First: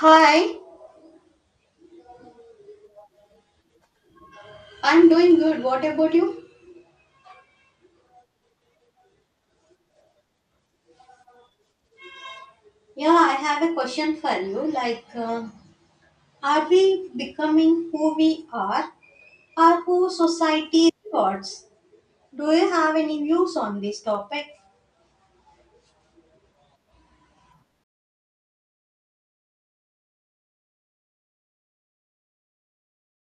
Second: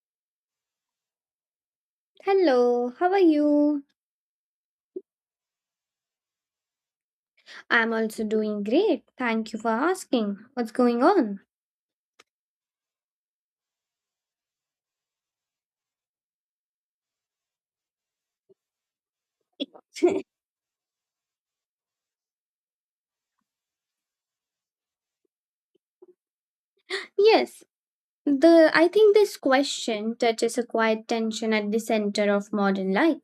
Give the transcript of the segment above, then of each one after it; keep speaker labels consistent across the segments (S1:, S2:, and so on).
S1: Hi,
S2: Hello, how are you?
S1: I'm doing good. What about you?
S2: I'm also doing great. Thank you for asking. What's going on?
S1: Yeah, I have a question for you. Are we becoming who we are or who society rewards? Do you have any views on this topic?
S2: Yes, the I think this question touches a quiet tension at the center of modern life,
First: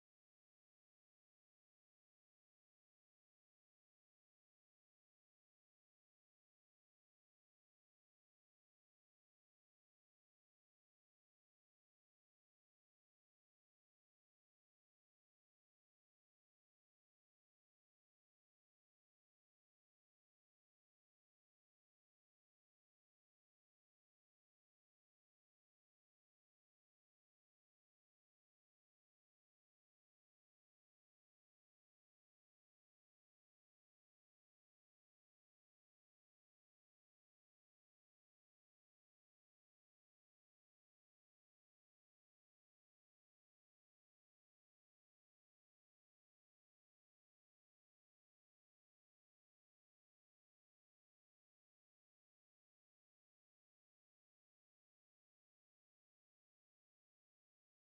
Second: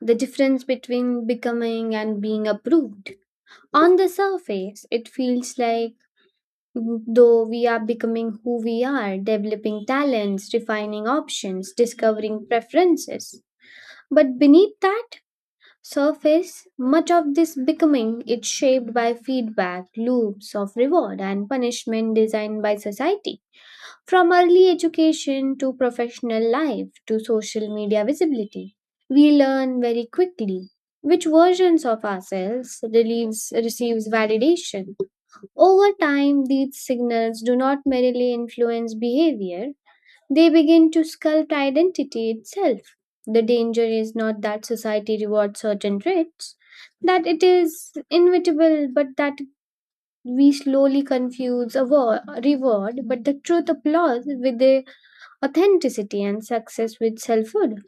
S2: the difference between becoming and being approved. On the surface, it feels like though we are becoming who we are, developing talents, refining options, discovering preferences. But beneath that, surface, much of this becoming is shaped by feedback loops of reward and punishment designed by society, from early education to professional life to social media visibility. We learn very quickly which versions of ourselves relieves, receives validation. Over time, these signals do not merely influence behavior, they begin to sculpt identity itself. The danger is not that society rewards certain traits, that it is inevitable, but that we slowly confuse a war, reward, but the truth applause with the authenticity and success with selfhood.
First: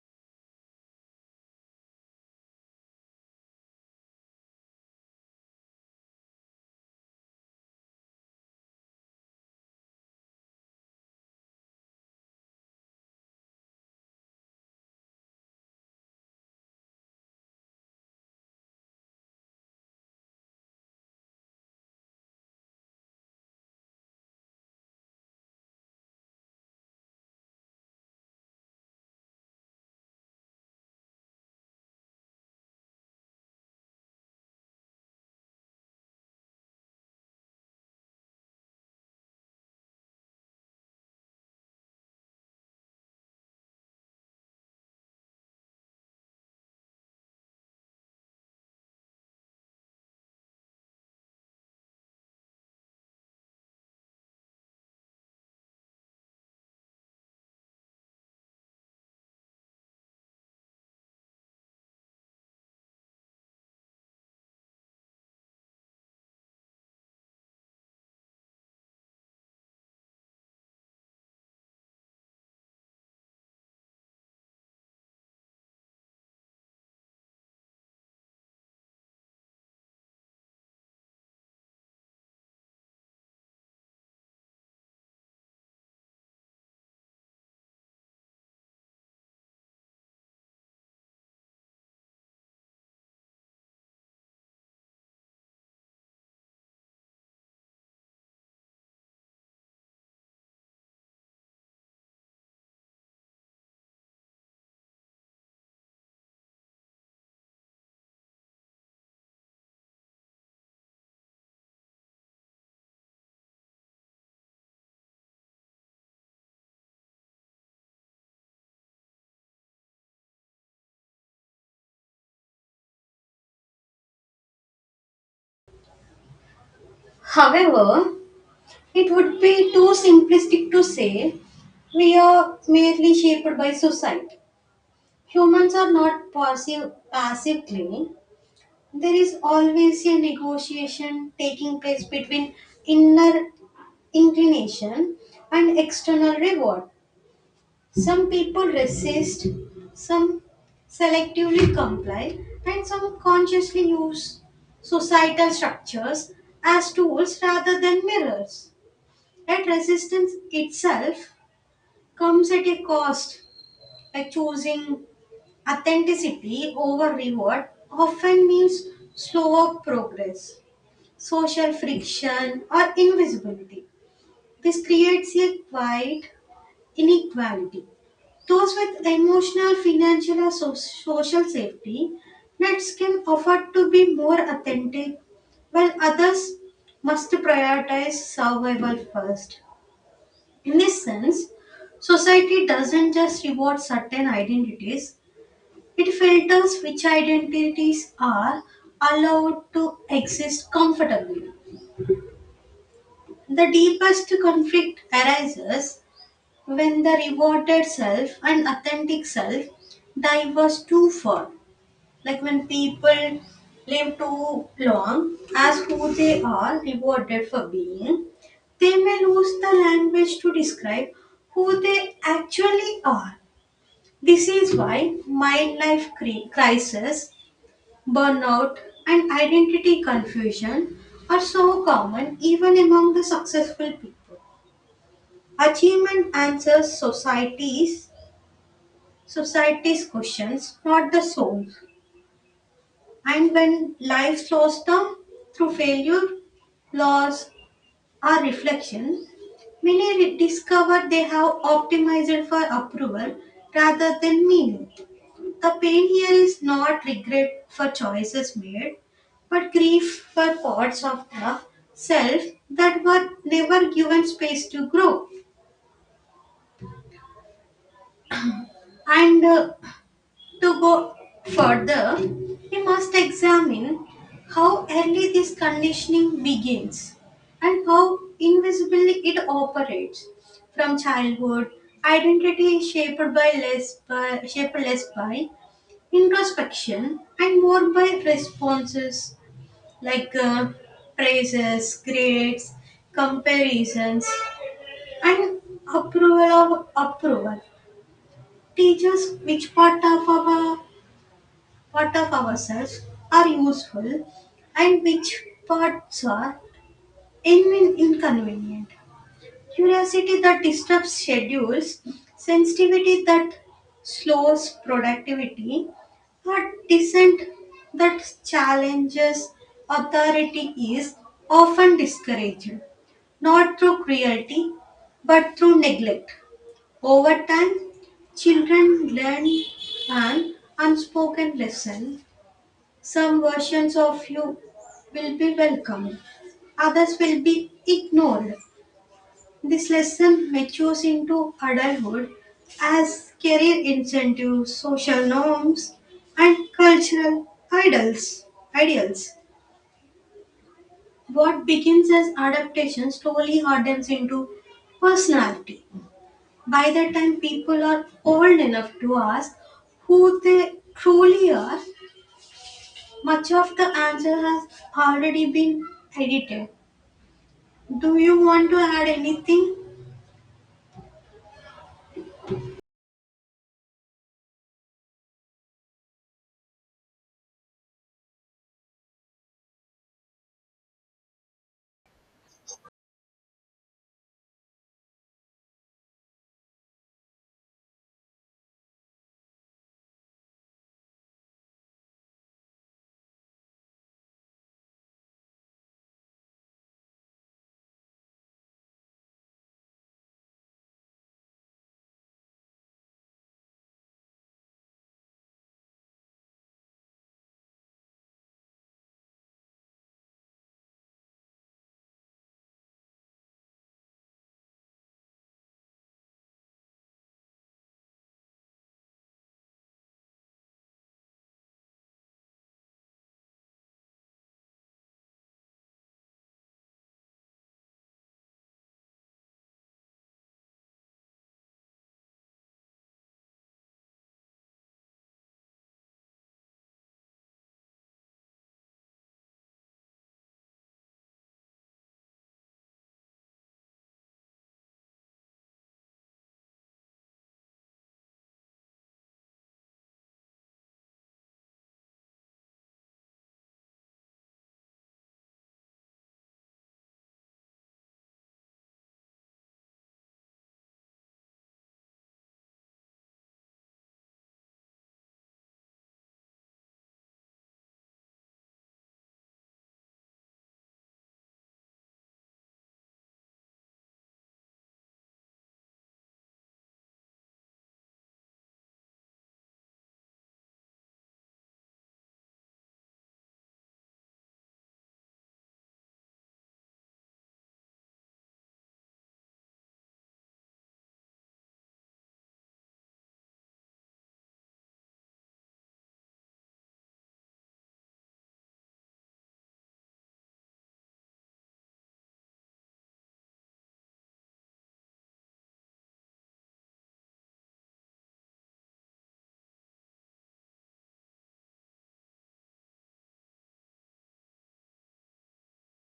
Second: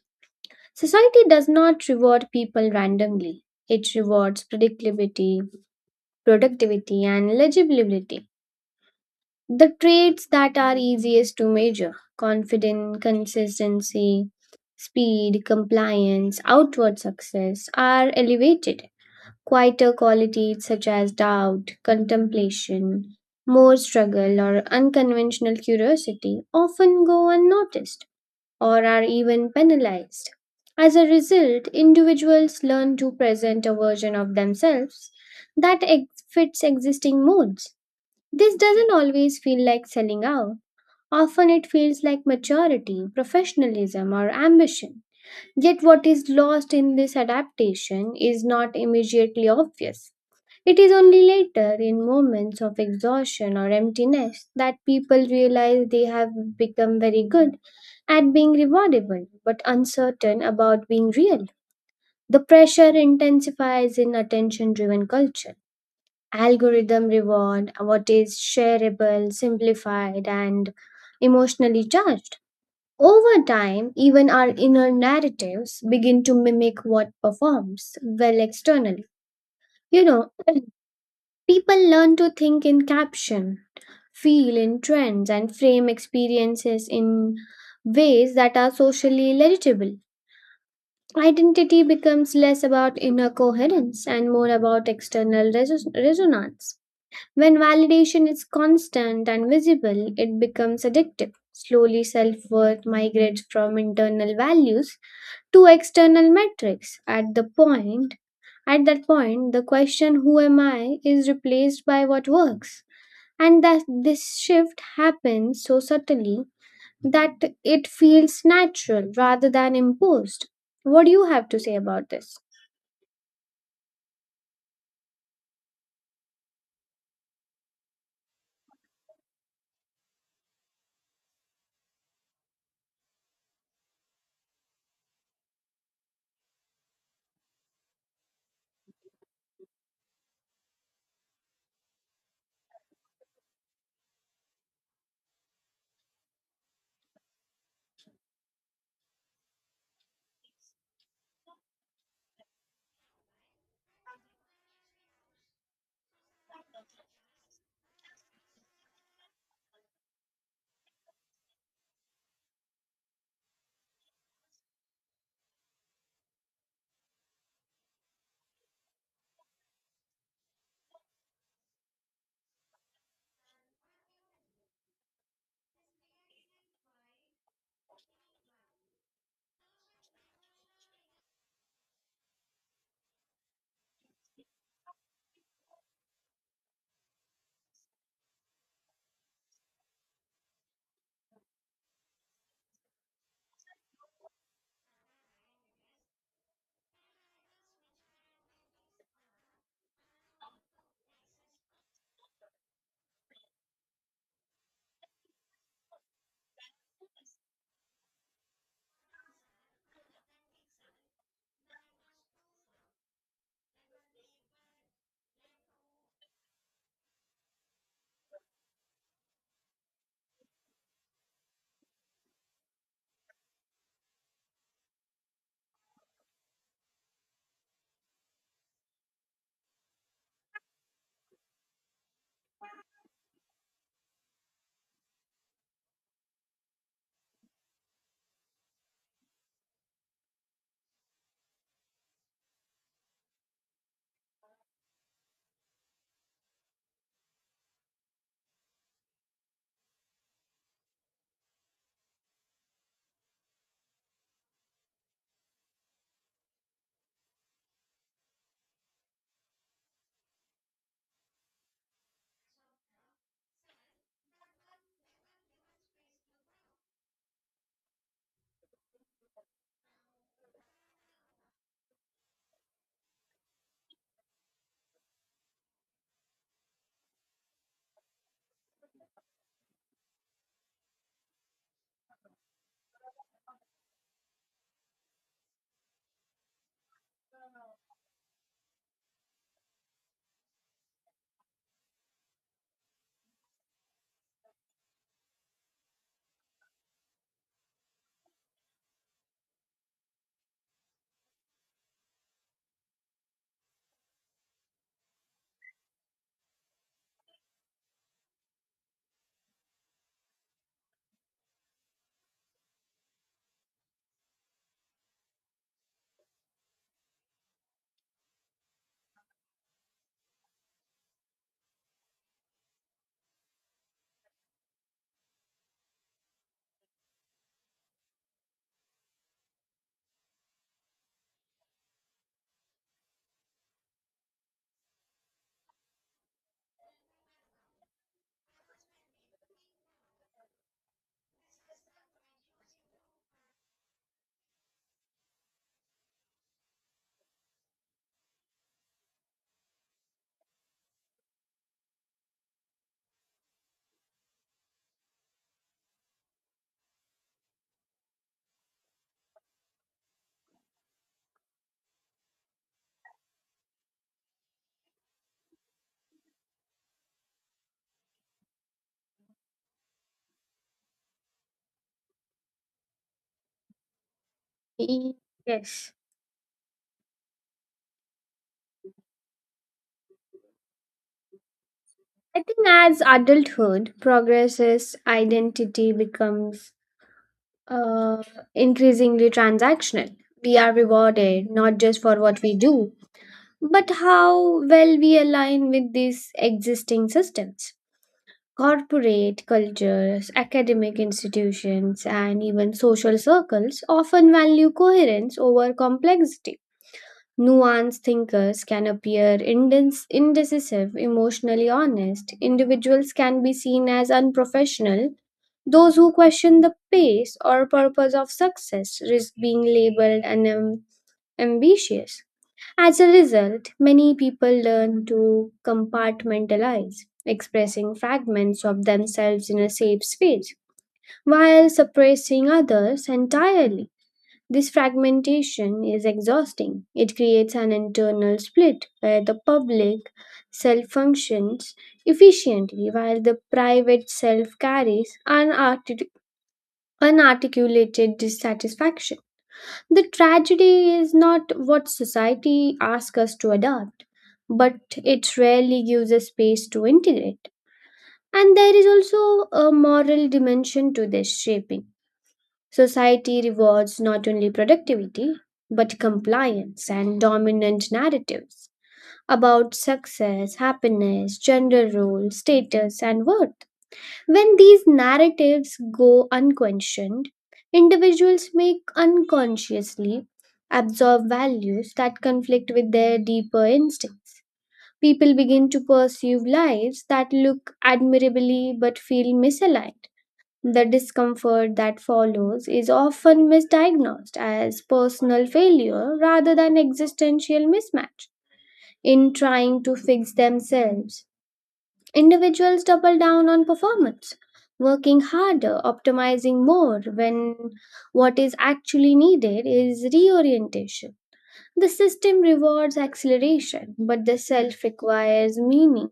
S2: Society does not reward people randomly. It rewards predictability, productivity, and legibility. The traits that are easiest to measure confidence, consistency, speed, compliance, outward success are elevated. Quieter qualities such as doubt, contemplation, more struggle, or unconventional curiosity often go unnoticed or are even penalized. As a result, individuals learn to present a version of themselves that fits existing modes. This doesn't always feel like selling out. Often it feels like maturity, professionalism, or ambition. Yet, what is lost in this adaptation is not immediately obvious. It is only later, in moments of exhaustion or emptiness, that people realize they have become very good at being rewardable but uncertain about being real. The pressure intensifies in attention driven culture. Algorithm reward what is shareable, simplified, and emotionally charged. Over time, even our inner narratives begin to mimic what performs well externally. You know, people learn to think in caption, feel in trends, and frame experiences in ways that are socially legible. Identity becomes less about inner coherence and more about external resonance. When validation is constant and visible, it becomes addictive. Slowly, self worth migrates from internal values to external metrics. At that point, the question "Who am I?" is replaced by "What works," and that this shift happens so subtly that it feels natural rather than imposed. What do you have to say about this?
S1: However, it would be too simplistic to say we are merely shaped by society. Humans are not passively there is always a negotiation taking place between inner inclination and external reward. Some people resist, some selectively comply, and some consciously use societal structures as tools rather than mirrors. That resistance itself comes at a cost, like choosing authenticity over reward often means slower progress, social friction, or invisibility. This creates a quiet inequality. Those with emotional, financial, or social safety nets can afford to be more authentic, while others must prioritize survival first. In this sense, society doesn't just reward certain identities, it filters which identities are allowed to exist comfortably. The deepest conflict arises when the rewarded self and authentic self diverge too far. Like when people live too long as who they are rewarded for being, they may lose the language to describe who they actually are. This is why midlife crisis, burnout, and identity confusion are so common even among the successful people. Achievement answers society's questions, not the soul. And when life slows down through failure, loss, or reflection, many discover they have optimized for approval rather than meaning. The pain here is not regret for choices made, but grief for parts of the self that were never given space to grow. And To go further, we must examine how early this conditioning begins and how invisibly it operates from childhood. Identity is shaped less by introspection and more by responses like uh, praises, grades, comparisons, and approval of approval. Teachers, which part of ourselves are useful and which parts are inconvenient. Curiosity that disrupts schedules, sensitivity that slows productivity, or dissent that challenges authority is often discouraged, not through cruelty but through neglect. Over time, children learn an unspoken lesson, some versions of you will be welcomed, others will be ignored. This lesson matures into adulthood as career incentives, social norms, and cultural idols. Ideals. What begins as adaptation slowly hardens into personality. By the time people are old enough to ask who they truly are, much of the answer has already been edited. Do you want to add anything?
S2: Yes. I think as adulthood progresses, identity becomes uh, increasingly transactional. We are rewarded not just for what we do, but how well we align with these existing systems. Corporate cultures, academic institutions, and even social circles often value coherence over complexity. Nuanced thinkers can appear indecisive, emotionally honest. Individuals can be seen as unprofessional. Those who question the pace or purpose of success risk being labeled ambitious. As a result, many people learn to compartmentalize, expressing fragments of themselves in a safe space, while suppressing others entirely. This fragmentation is exhausting. It creates an internal split where the public self functions efficiently while the private self carries unarticulated dissatisfaction. The tragedy is not what society asks us to adopt, but it rarely gives us space to integrate. And there is also a moral dimension to this shaping. Society rewards not only productivity, but compliance and dominant narratives about success, happiness, gender role, status, and worth. When these narratives go unquestioned, individuals may unconsciously absorb values that conflict with their deeper instincts. People begin to pursue lives that look admirably but feel misaligned. The discomfort that follows is often misdiagnosed as personal failure rather than existential mismatch. In trying to fix themselves, individuals double down on performance, working harder, optimizing more when what is actually needed is reorientation. The system rewards acceleration, but the self requires meaning,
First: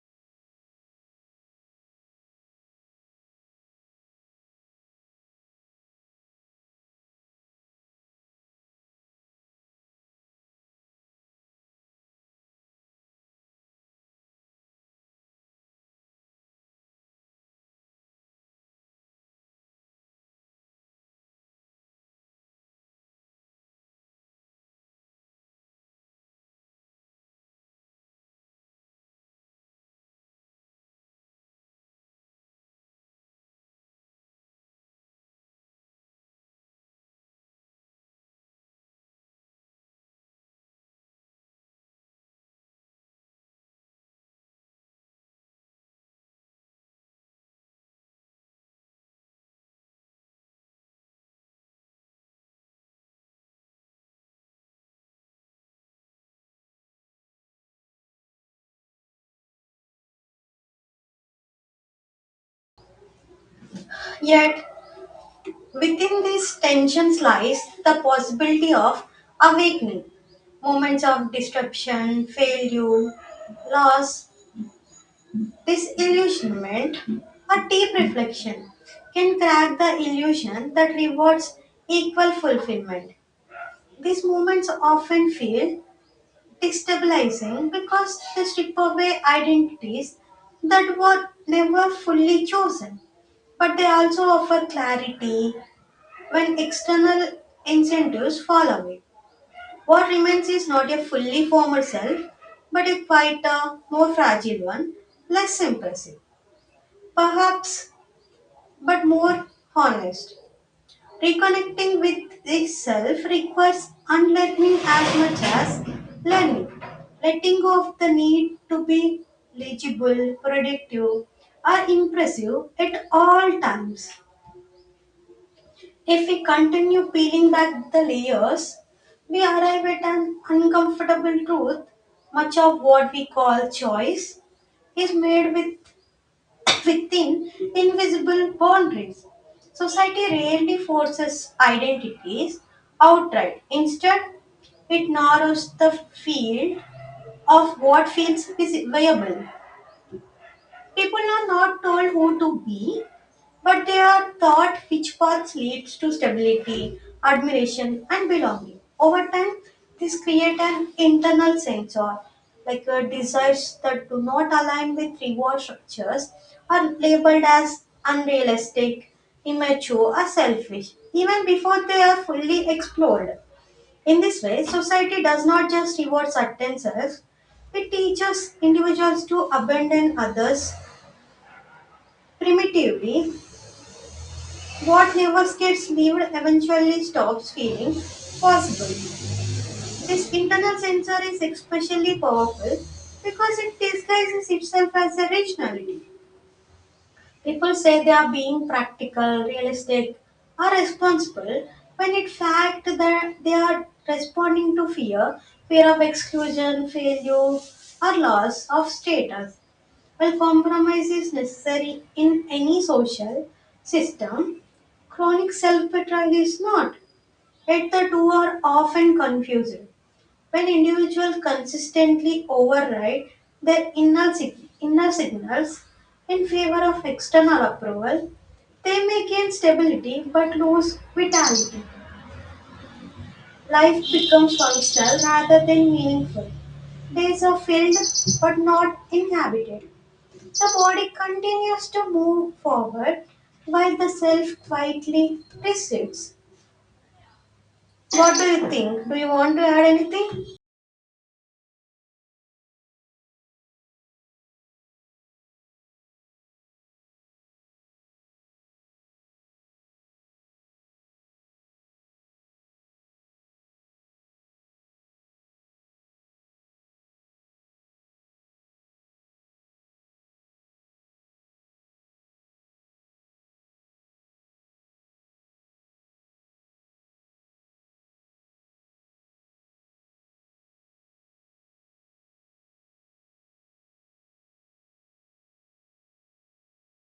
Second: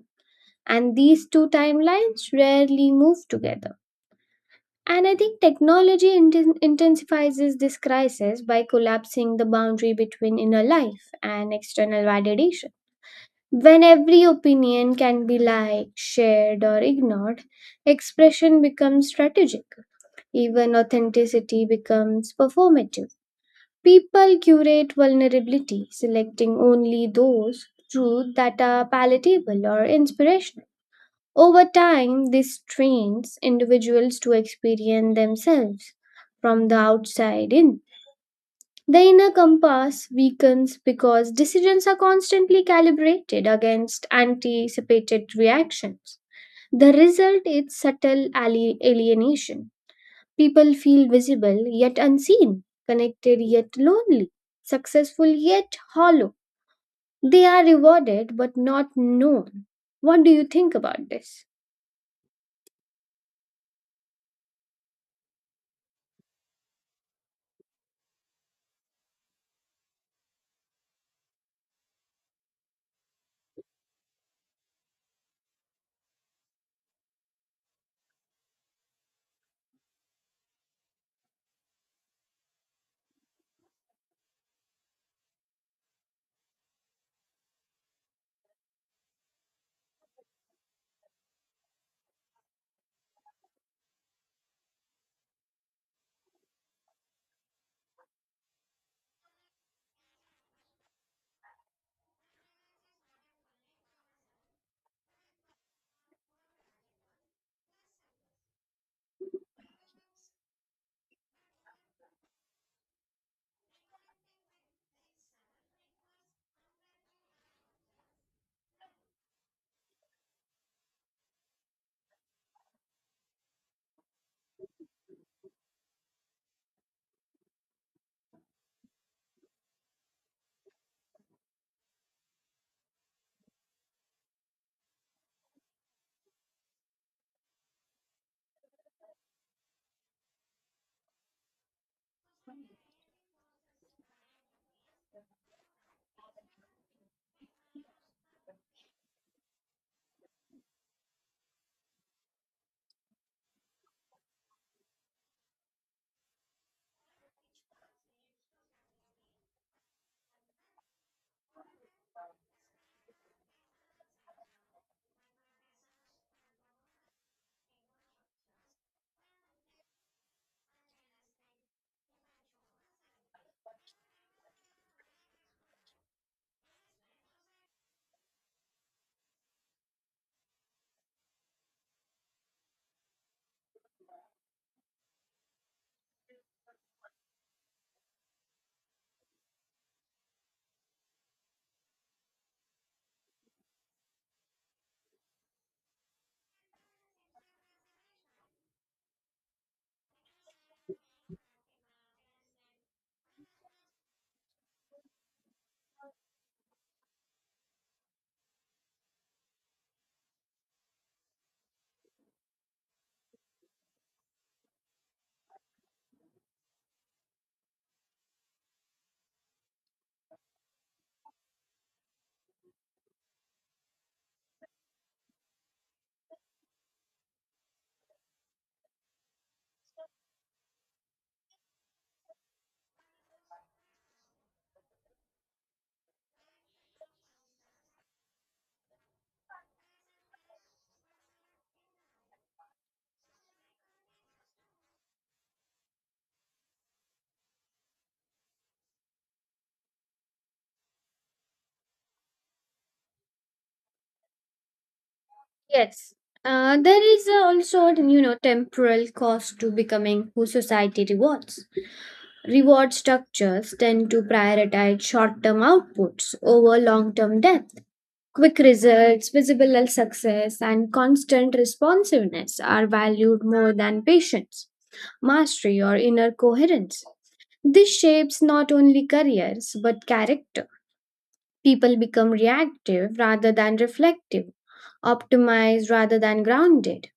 S2: and these two timelines rarely move together. And I think technology intensifies this crisis by collapsing the boundary between inner life and external validation. When every opinion can be liked, shared, or ignored, expression becomes strategic. Even authenticity becomes performative. People curate vulnerability, selecting only those truths that are palatable or inspirational. Over time, this trains individuals to experience themselves from the outside in. The inner compass weakens because decisions are constantly calibrated against anticipated reactions. The result is subtle alienation. People feel visible yet unseen, connected yet lonely, successful yet hollow. They are rewarded but not known. What do you think about this?
S1: Yet, within this tensions lies the possibility of awakening, moments of disruption, failure, loss, disillusionment, or deep reflection can crack the illusion that rewards equal fulfillment. These moments often feel destabilizing because they strip away identities that were never fully chosen, but they also offer clarity when external incentives fall away. What remains is not a fully formed self, but a quieter, more fragile one, less impressive, perhaps, but more honest. Reconnecting with this self requires unlearning as much as learning, letting go of the need to be legible, productive, or impressive at all times. If we continue peeling back the layers, we arrive at an uncomfortable truth. Much of what we call choice is made within invisible boundaries. Society rarely forces identities outright. Instead, it narrows the field of what feels viable. People are not told who to be, but they are taught which path leads to stability, admiration, and belonging. Over time, this creates an internal sensor, desires that do not align with reward structures are labeled as unrealistic, immature, or selfish, even before they are fully explored. In this way, society does not just reward certain selves, it teaches individuals to abandon others. Primitively, what never gets lived eventually stops feeling possible. This internal sensor is especially powerful because it disguises itself as a rationality. People say they are being practical, realistic, or responsible when in fact that they are responding to fear, fear of exclusion, failure, or loss of status. While compromise is necessary in any social system, chronic self betrayal is not. Yet the two are often confused. When individuals consistently override their inner signals in favor of external approval, they may gain stability but lose vitality. Life becomes functional rather than meaningful. Days are filled but not inhabited. The body continues to move forward while the self quietly recedes. What do you think? Do you want to add anything?
S2: Yes. There is also, temporal cost to becoming who society rewards. Reward structures tend to prioritize short-term outputs over long-term depth. Quick results, visible success, and constant responsiveness are valued more than patience, mastery, or inner coherence. This shapes not only careers but character. People become reactive rather than reflective, optimized rather than grounded.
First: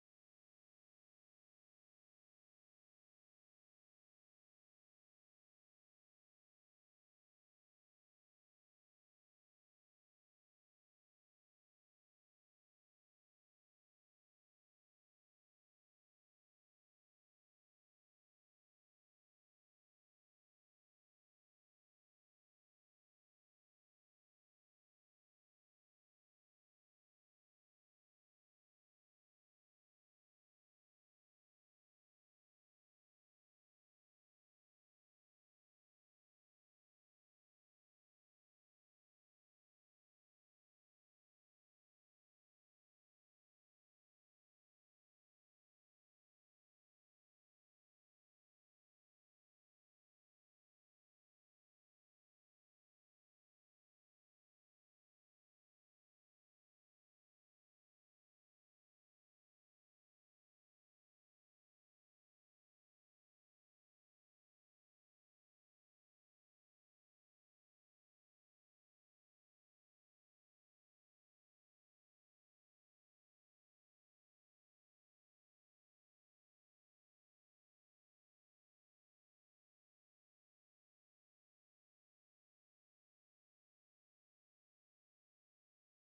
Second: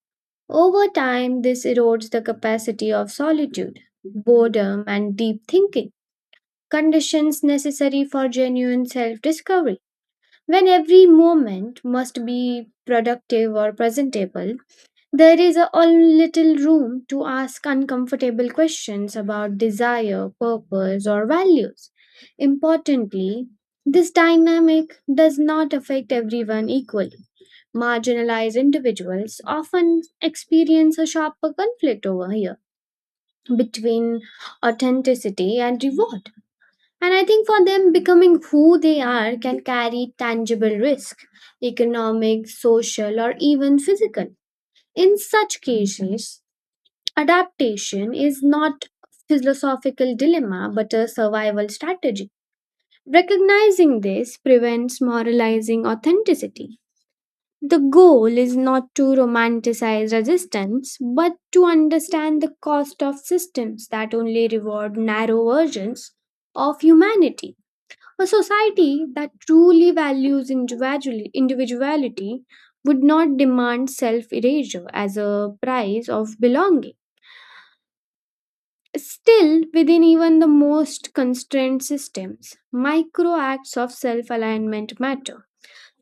S2: Over time, this erodes the capacity of solitude, boredom, and deep thinking, conditions necessary for genuine self discovery. When every moment must be productive or presentable, there is a all little room to ask uncomfortable questions about desire, purpose, or values. Importantly, this dynamic does not affect everyone equally. Marginalized individuals often experience a sharper conflict over here between authenticity and reward. And I think for them, becoming who they are can carry tangible risk economic, social, or even physical. In such cases, adaptation is not a philosophical dilemma but a survival strategy. Recognizing this prevents moralizing authenticity. The goal is not to romanticize resistance, but to understand the cost of systems that only reward narrow versions of humanity. A society that truly values individuality would not demand self erasure as a price of belonging. Still, within even the most constrained systems, micro acts of self alignment matter.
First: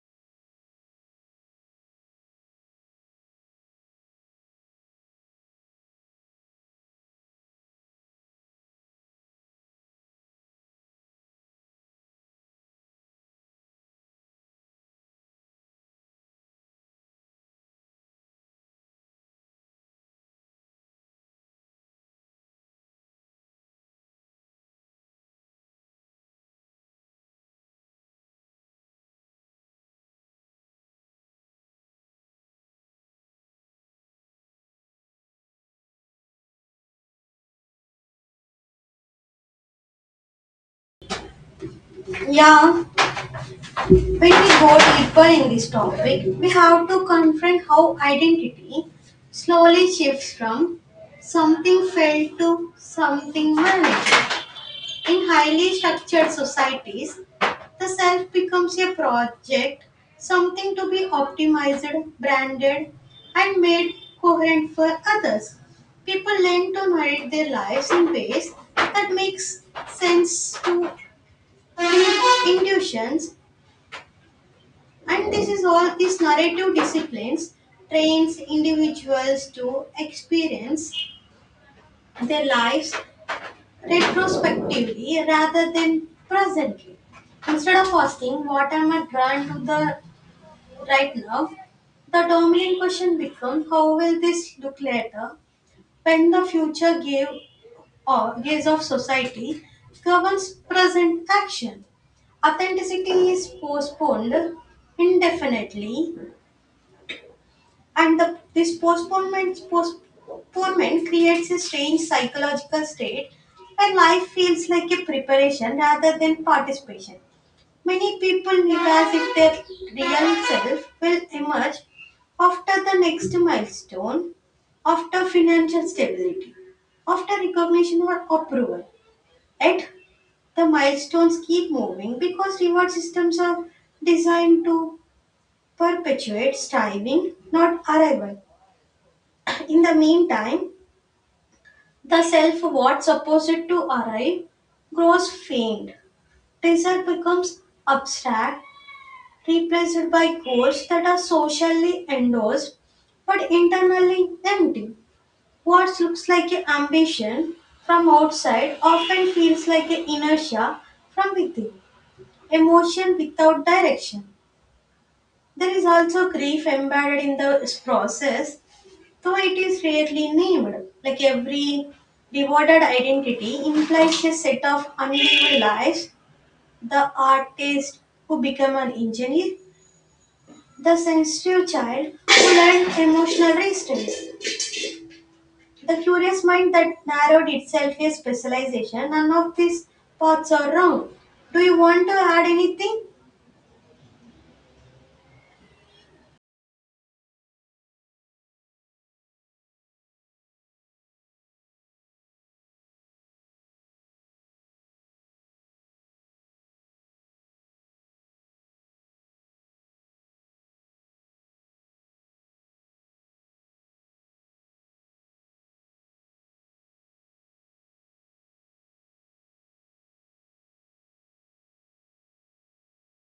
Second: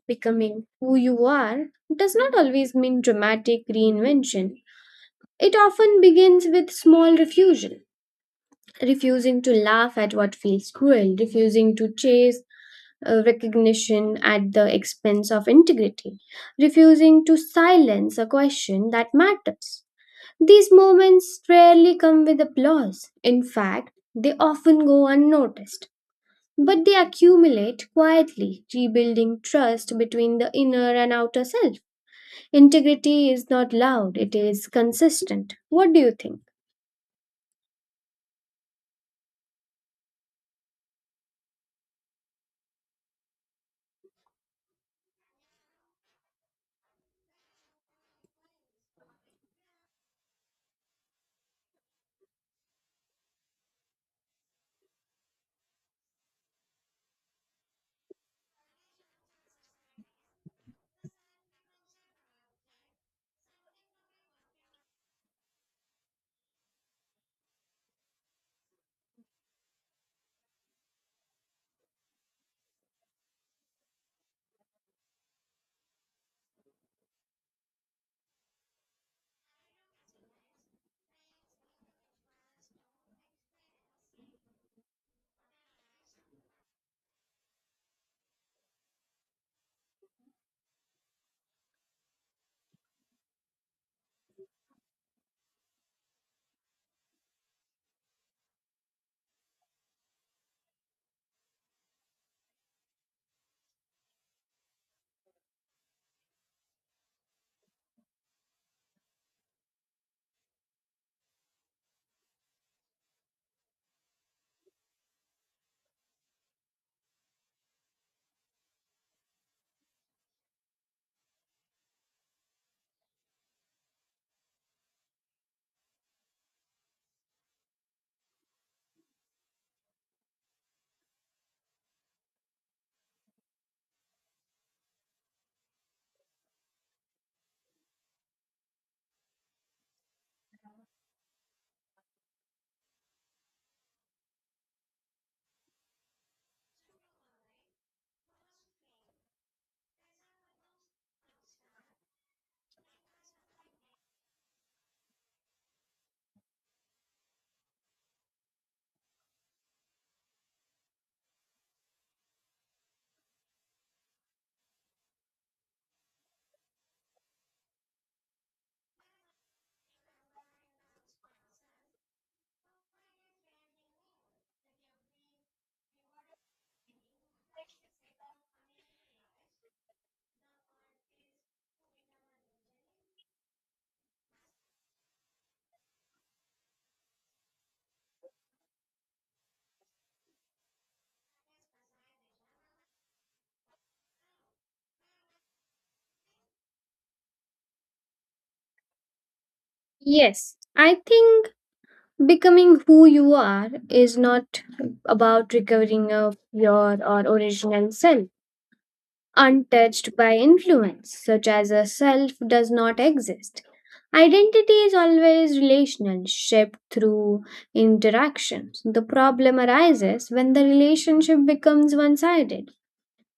S2: Becoming who you are does not always mean dramatic reinvention. It often begins with small refusal, refusing to laugh at what feels cruel, refusing to chase recognition at the expense of integrity, refusing to silence a question that matters. These moments rarely come with applause. In fact, they often go unnoticed. But they accumulate quietly, rebuilding trust between the inner and outer self. Integrity is not loud, it is consistent. What do you think?
S1: Yeah, when we go deeper in this topic, we have to confront how identity slowly shifts from something felt to something managed. In highly structured societies, the self becomes a project, something to be optimized, branded, and made coherent for others. People learn to narrate their lives in ways that makes sense to deep intuitions, and this is all these narrative disciplines trains individuals to experience their lives retrospectively rather than presently. Instead of asking what am I drawn to the right now, the dominant question becomes how will this look later when the future gave or gaze of society governs present action. Authenticity is postponed indefinitely and the, this postponement postponement creates a strange psychological state where life feels like a preparation rather than participation. Many people live as if their real self will emerge after the next milestone, after financial stability, after recognition or approval. Yet the milestones keep moving because reward systems are designed to perpetuate striving, not arrival. In the meantime, the self what's supposed to arrive grows faint. Desire becomes abstract, replaced by goals that are socially endorsed but internally empty. What looks like an ambition from outside often feels like an inertia from within, emotion without direction. There is also grief embedded in this process. Though it is rarely named, like every rewarded identity implies a set of unlived lives, the artist who became an engineer, the sensitive child who learned emotional resistance, the curious mind that narrowed itself a specialization, none of these paths are wrong. Do you want to add anything?
S2: Yes, I think becoming who you are is not about recovering of your or original self, untouched by influence, such as a self does not exist. Identity is always relational, shaped through interactions. The problem arises when the relationship becomes one sided.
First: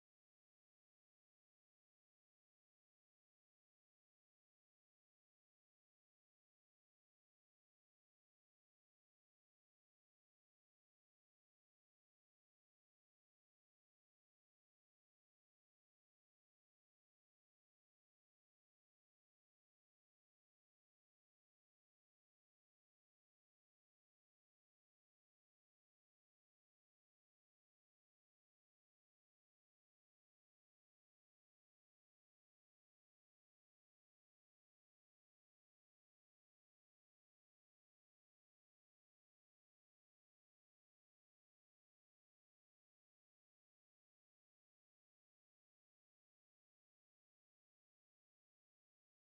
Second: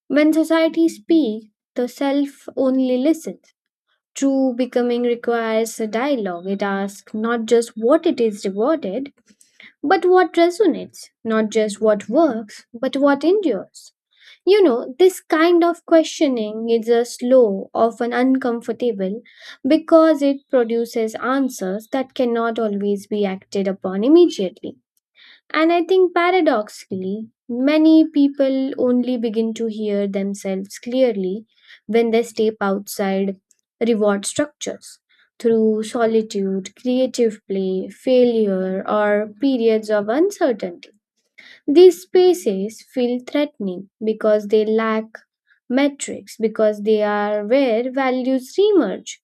S2: When society speaks, the self only listens. True becoming requires a dialogue. It asks not just what it is rewarded, but what resonates, not just what works, but what endures. This kind of questioning is a slow, often uncomfortable, because it produces answers that cannot always be acted upon immediately. And I think paradoxically, many people only begin to hear themselves clearly when they step outside reward structures through solitude, creative play, failure, or periods of uncertainty. These spaces feel threatening because they lack metrics, because they are where values reemerge.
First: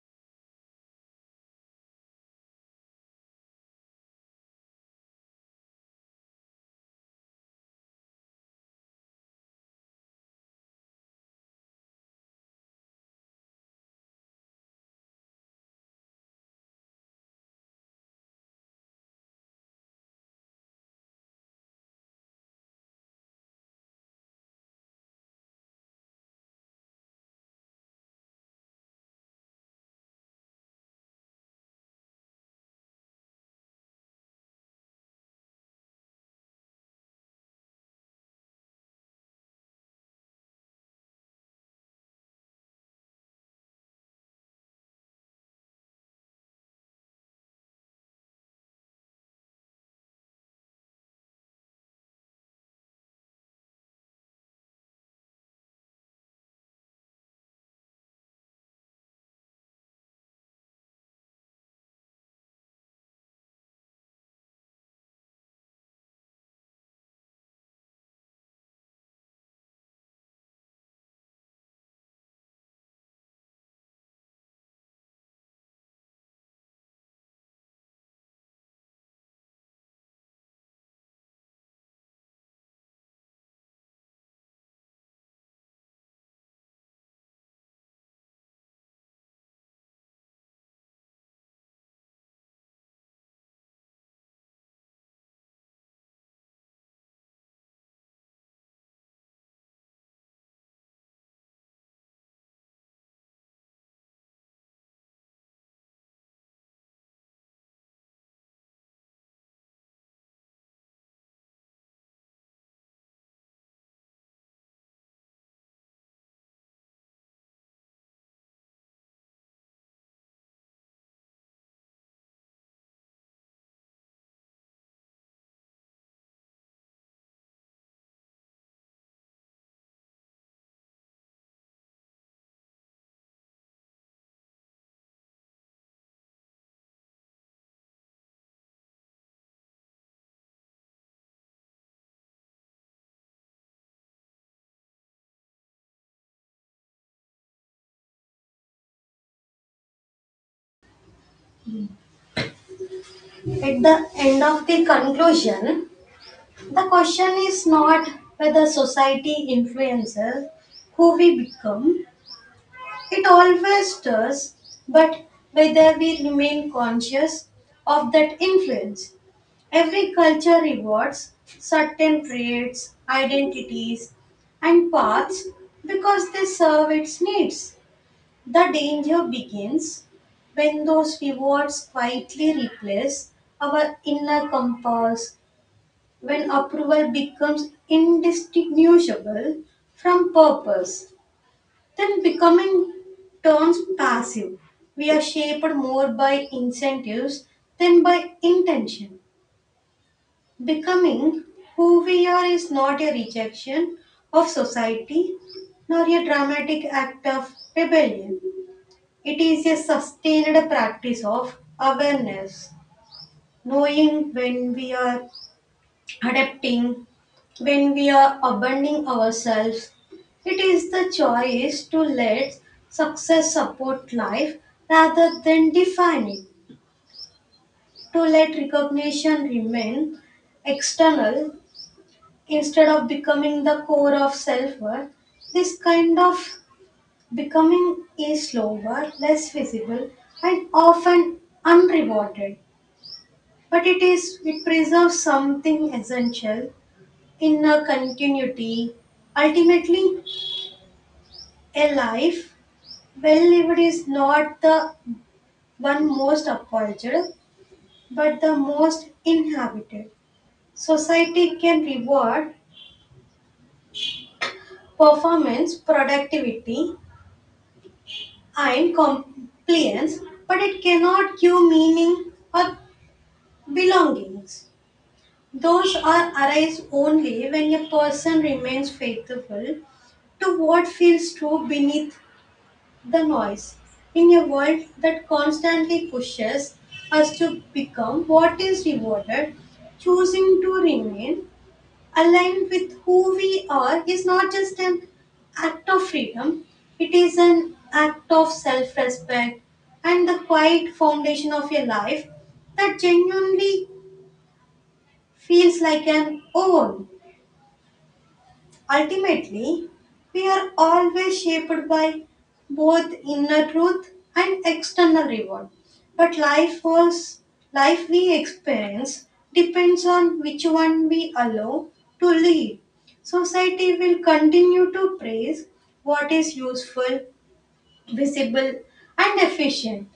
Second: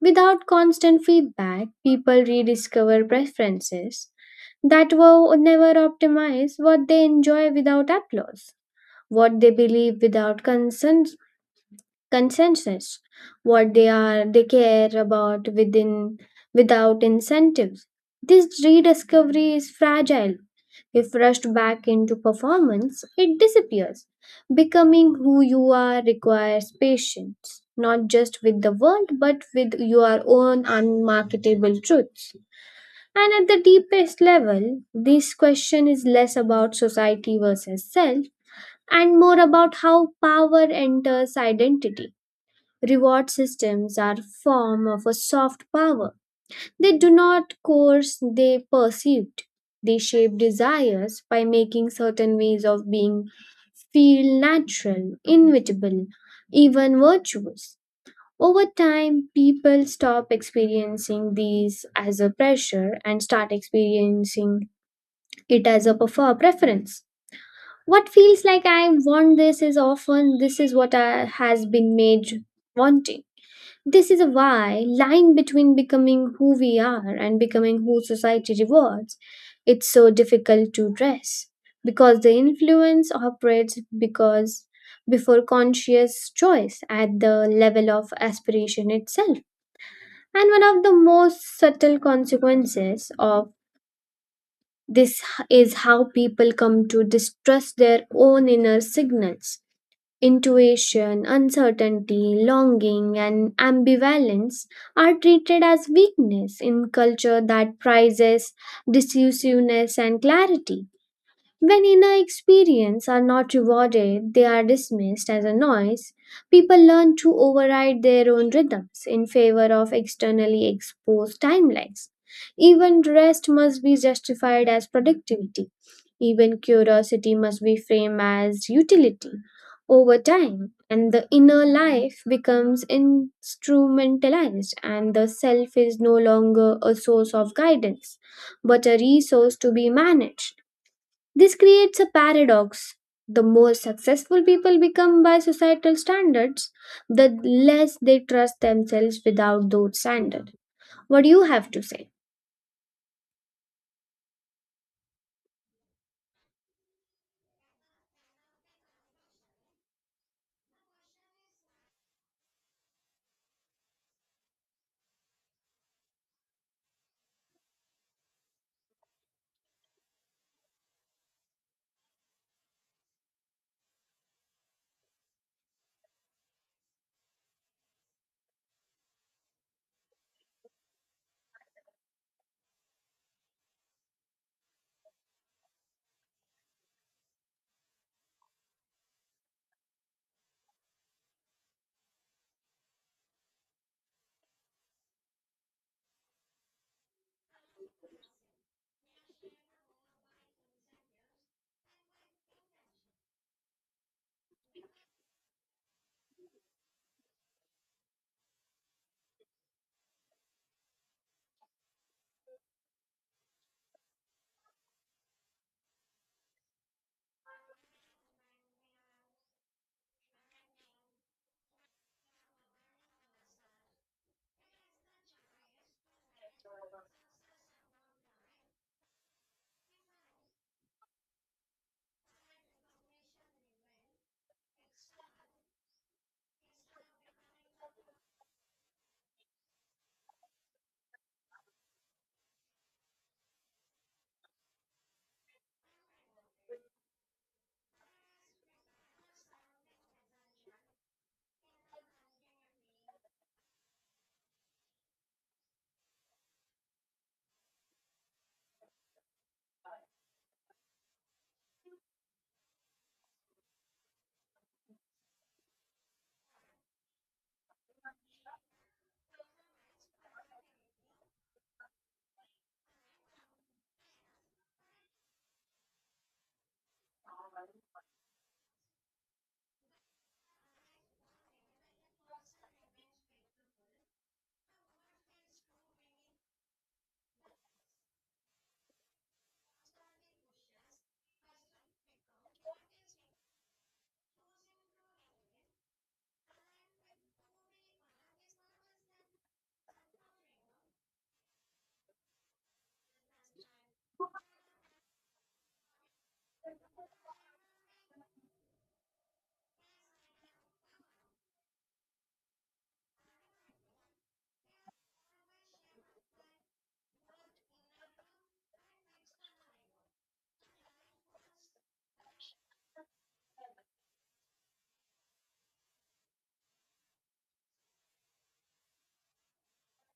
S2: Without constant feedback, people rediscover preferences that will never optimize what they enjoy without applause, what they believe without consensus, what they care about within without incentives. This rediscovery is fragile. If rushed back into performance, it disappears. Becoming who you are requires patience, not just with the world, but with your own unmarketable truths. And at the deepest level, this question is less about society versus self and more about how power enters identity. Reward systems are form of a soft power. They do not coerce, they perceived. They shape desires by making certain ways of being feel natural, inevitable, even virtuous. Over time, people stop experiencing these as a pressure and start experiencing it as a preference. What feels like I want this is often this is what I, has been made wanting. This is a why line between becoming who we are and becoming who society rewards. It's so difficult to trace because the influence operates because before conscious choice at the level of aspiration itself. And one of the most subtle consequences of this is how people come to distrust their own inner signals. Intuition, uncertainty, longing, and ambivalence are treated as weakness in culture that prizes decisiveness and clarity. When inner experiences are not rewarded, they are dismissed as a noise. People learn to override their own rhythms in favor of externally exposed timelines. Even rest must be justified as productivity. Even curiosity must be framed as utility over time. And the inner life becomes instrumentalized, and the self is no longer a source of guidance, but a resource to be managed. This creates a paradox. The more successful people become by societal standards, the less they trust themselves without those standards. What do you have to say?
S1: At the end of the conclusion, the question is not whether society influences who we become, it always does, but whether we remain conscious of that influence. Every culture rewards certain traits, identities, and paths because they serve its needs. The danger begins when those rewards quietly replace our inner compass, when approval becomes indistinguishable from purpose. Then becoming turns passive. We are shaped more by incentives than by intention. Becoming who we are is not a rejection of society nor a dramatic act of rebellion. It is a sustained practice of awareness, knowing when we are adapting, when we are abandoning ourselves. It is the choice to let success support life rather than define it, to let recognition remain external instead of becoming the core of self worth. This kind of becoming is slower, less visible, and often unrewarded, but it preserves something essential in a continuity. Ultimately, a life well lived is not the one most apologized, but the most inhabited. Society can reward performance, productivity, and compliance, but it cannot give meaning or belongings. Those are arise only when a person remains faithful to what feels true beneath the noise. In a world that constantly pushes us to become what is rewarded, choosing to remain aligned with who we are is not just an act of freedom, it is an act of self respect and the quiet foundation of a life that genuinely feels like an own. Ultimately, we are always shaped by both inner truth and external reward. But life we experience depends on which one we allow to lead. Society will continue to praise what is useful, visible, and efficient,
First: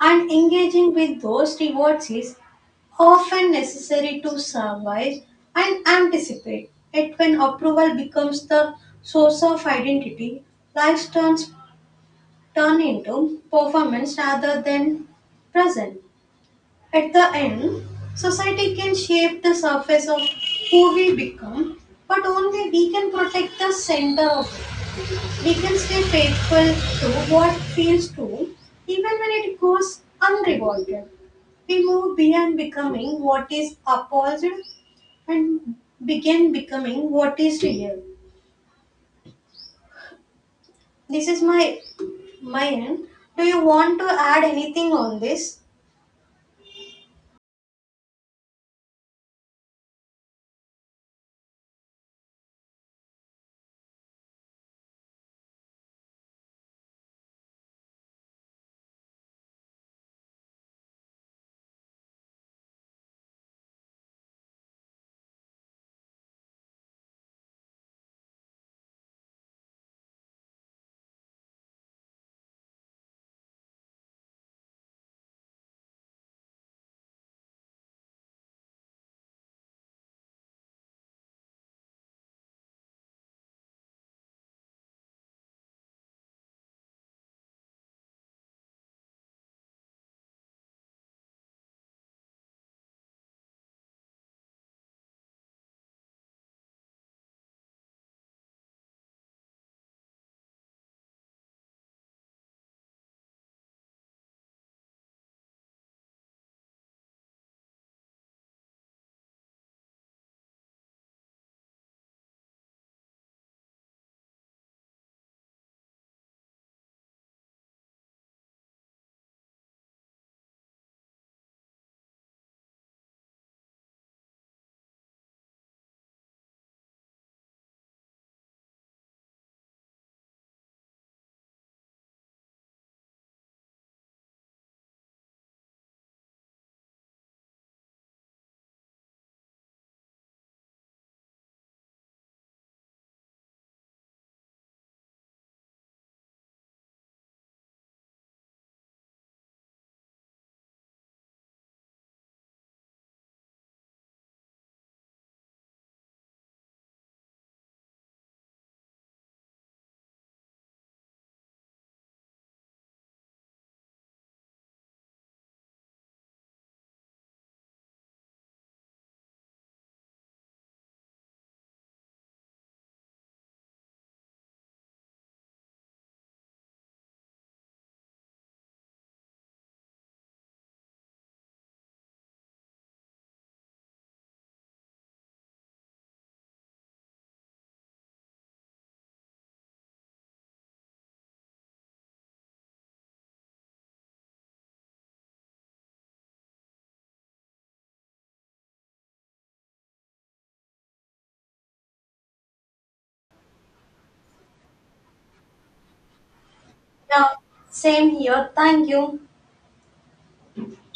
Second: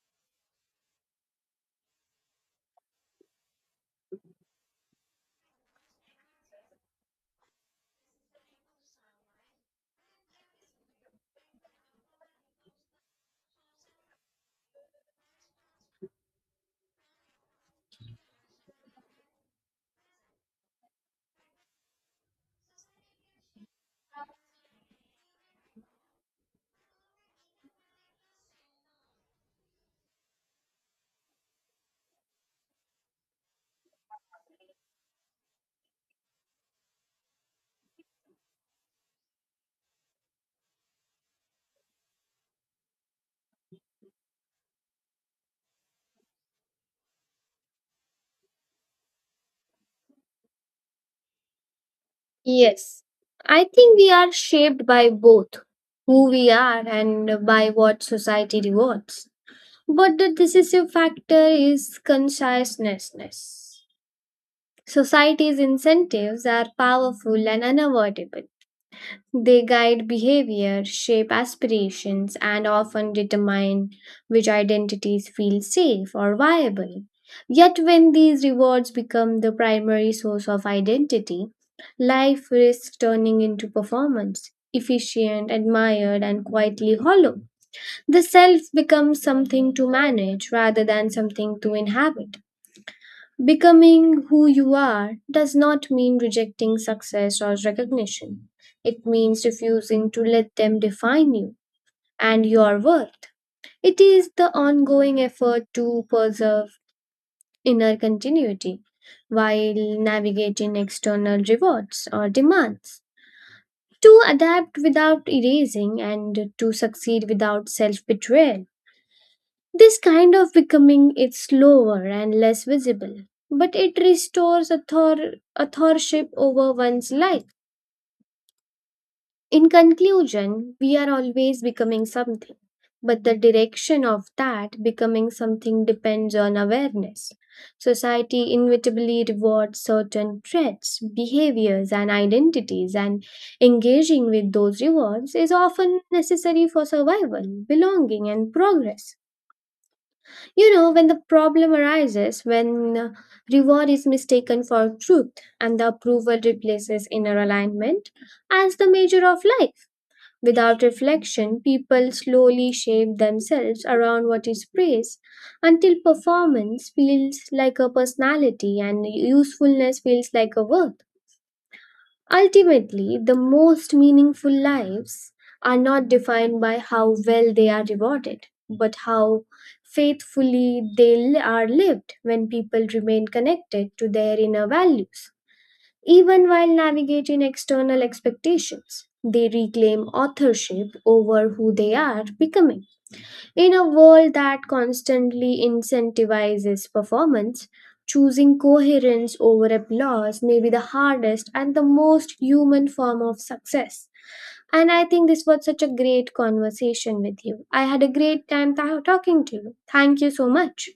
S1: and engaging with those rewards is often necessary to survive and anticipate it. When approval becomes the source of identity, life turns turn into performance rather than present. At the end, society can shape the surface of who we become, but only we can protect the center of, we can stay faithful to what feels true, even when it goes unrewarded. We move beyond becoming what is applauded and begin becoming what is real. This is my end. Do you want to add anything on this?
S2: Yes, I think we are shaped by both who we are and by what society rewards. But the decisive factor is consciousness. Society's incentives are powerful and unavoidable. They guide behavior, shape aspirations, and often determine which identities feel safe or viable. Yet, when these rewards become the primary source of identity, life risks turning into performance, efficient, admired, and quietly hollow. The self becomes something to manage rather than something to inhabit. Becoming who you are does not mean rejecting success or recognition. It means refusing to let them define you and your worth. It is the ongoing effort to preserve inner continuity while navigating external rewards or demands, to adapt without erasing and to succeed without self betrayal. This kind of becoming is slower and less visible, but it restores authorship over one's life. In conclusion, we are always becoming something, but the direction of that becoming something depends on awareness. Society inevitably rewards certain traits, behaviors, and identities, and engaging with those rewards is often necessary for survival, belonging, and progress. When the problem arises, when reward is mistaken for truth and the approval replaces inner alignment as the measure of life. Without reflection, people slowly shape themselves around what is praised until performance feels like a personality and usefulness feels like a work. Ultimately, the most meaningful lives are not defined by how well they are rewarded, but how faithfully are lived when people remain connected to their inner values. Even while navigating external expectations, they reclaim authorship over who they are becoming. In a world that constantly incentivizes performance, choosing coherence over applause may be the hardest and the most human form of success. And I think this was such a great conversation
S1: Yeah,
S2: with you. I had a
S1: same
S2: great
S1: here.
S2: time
S1: Thank you.
S2: talking to you. Thank you so much.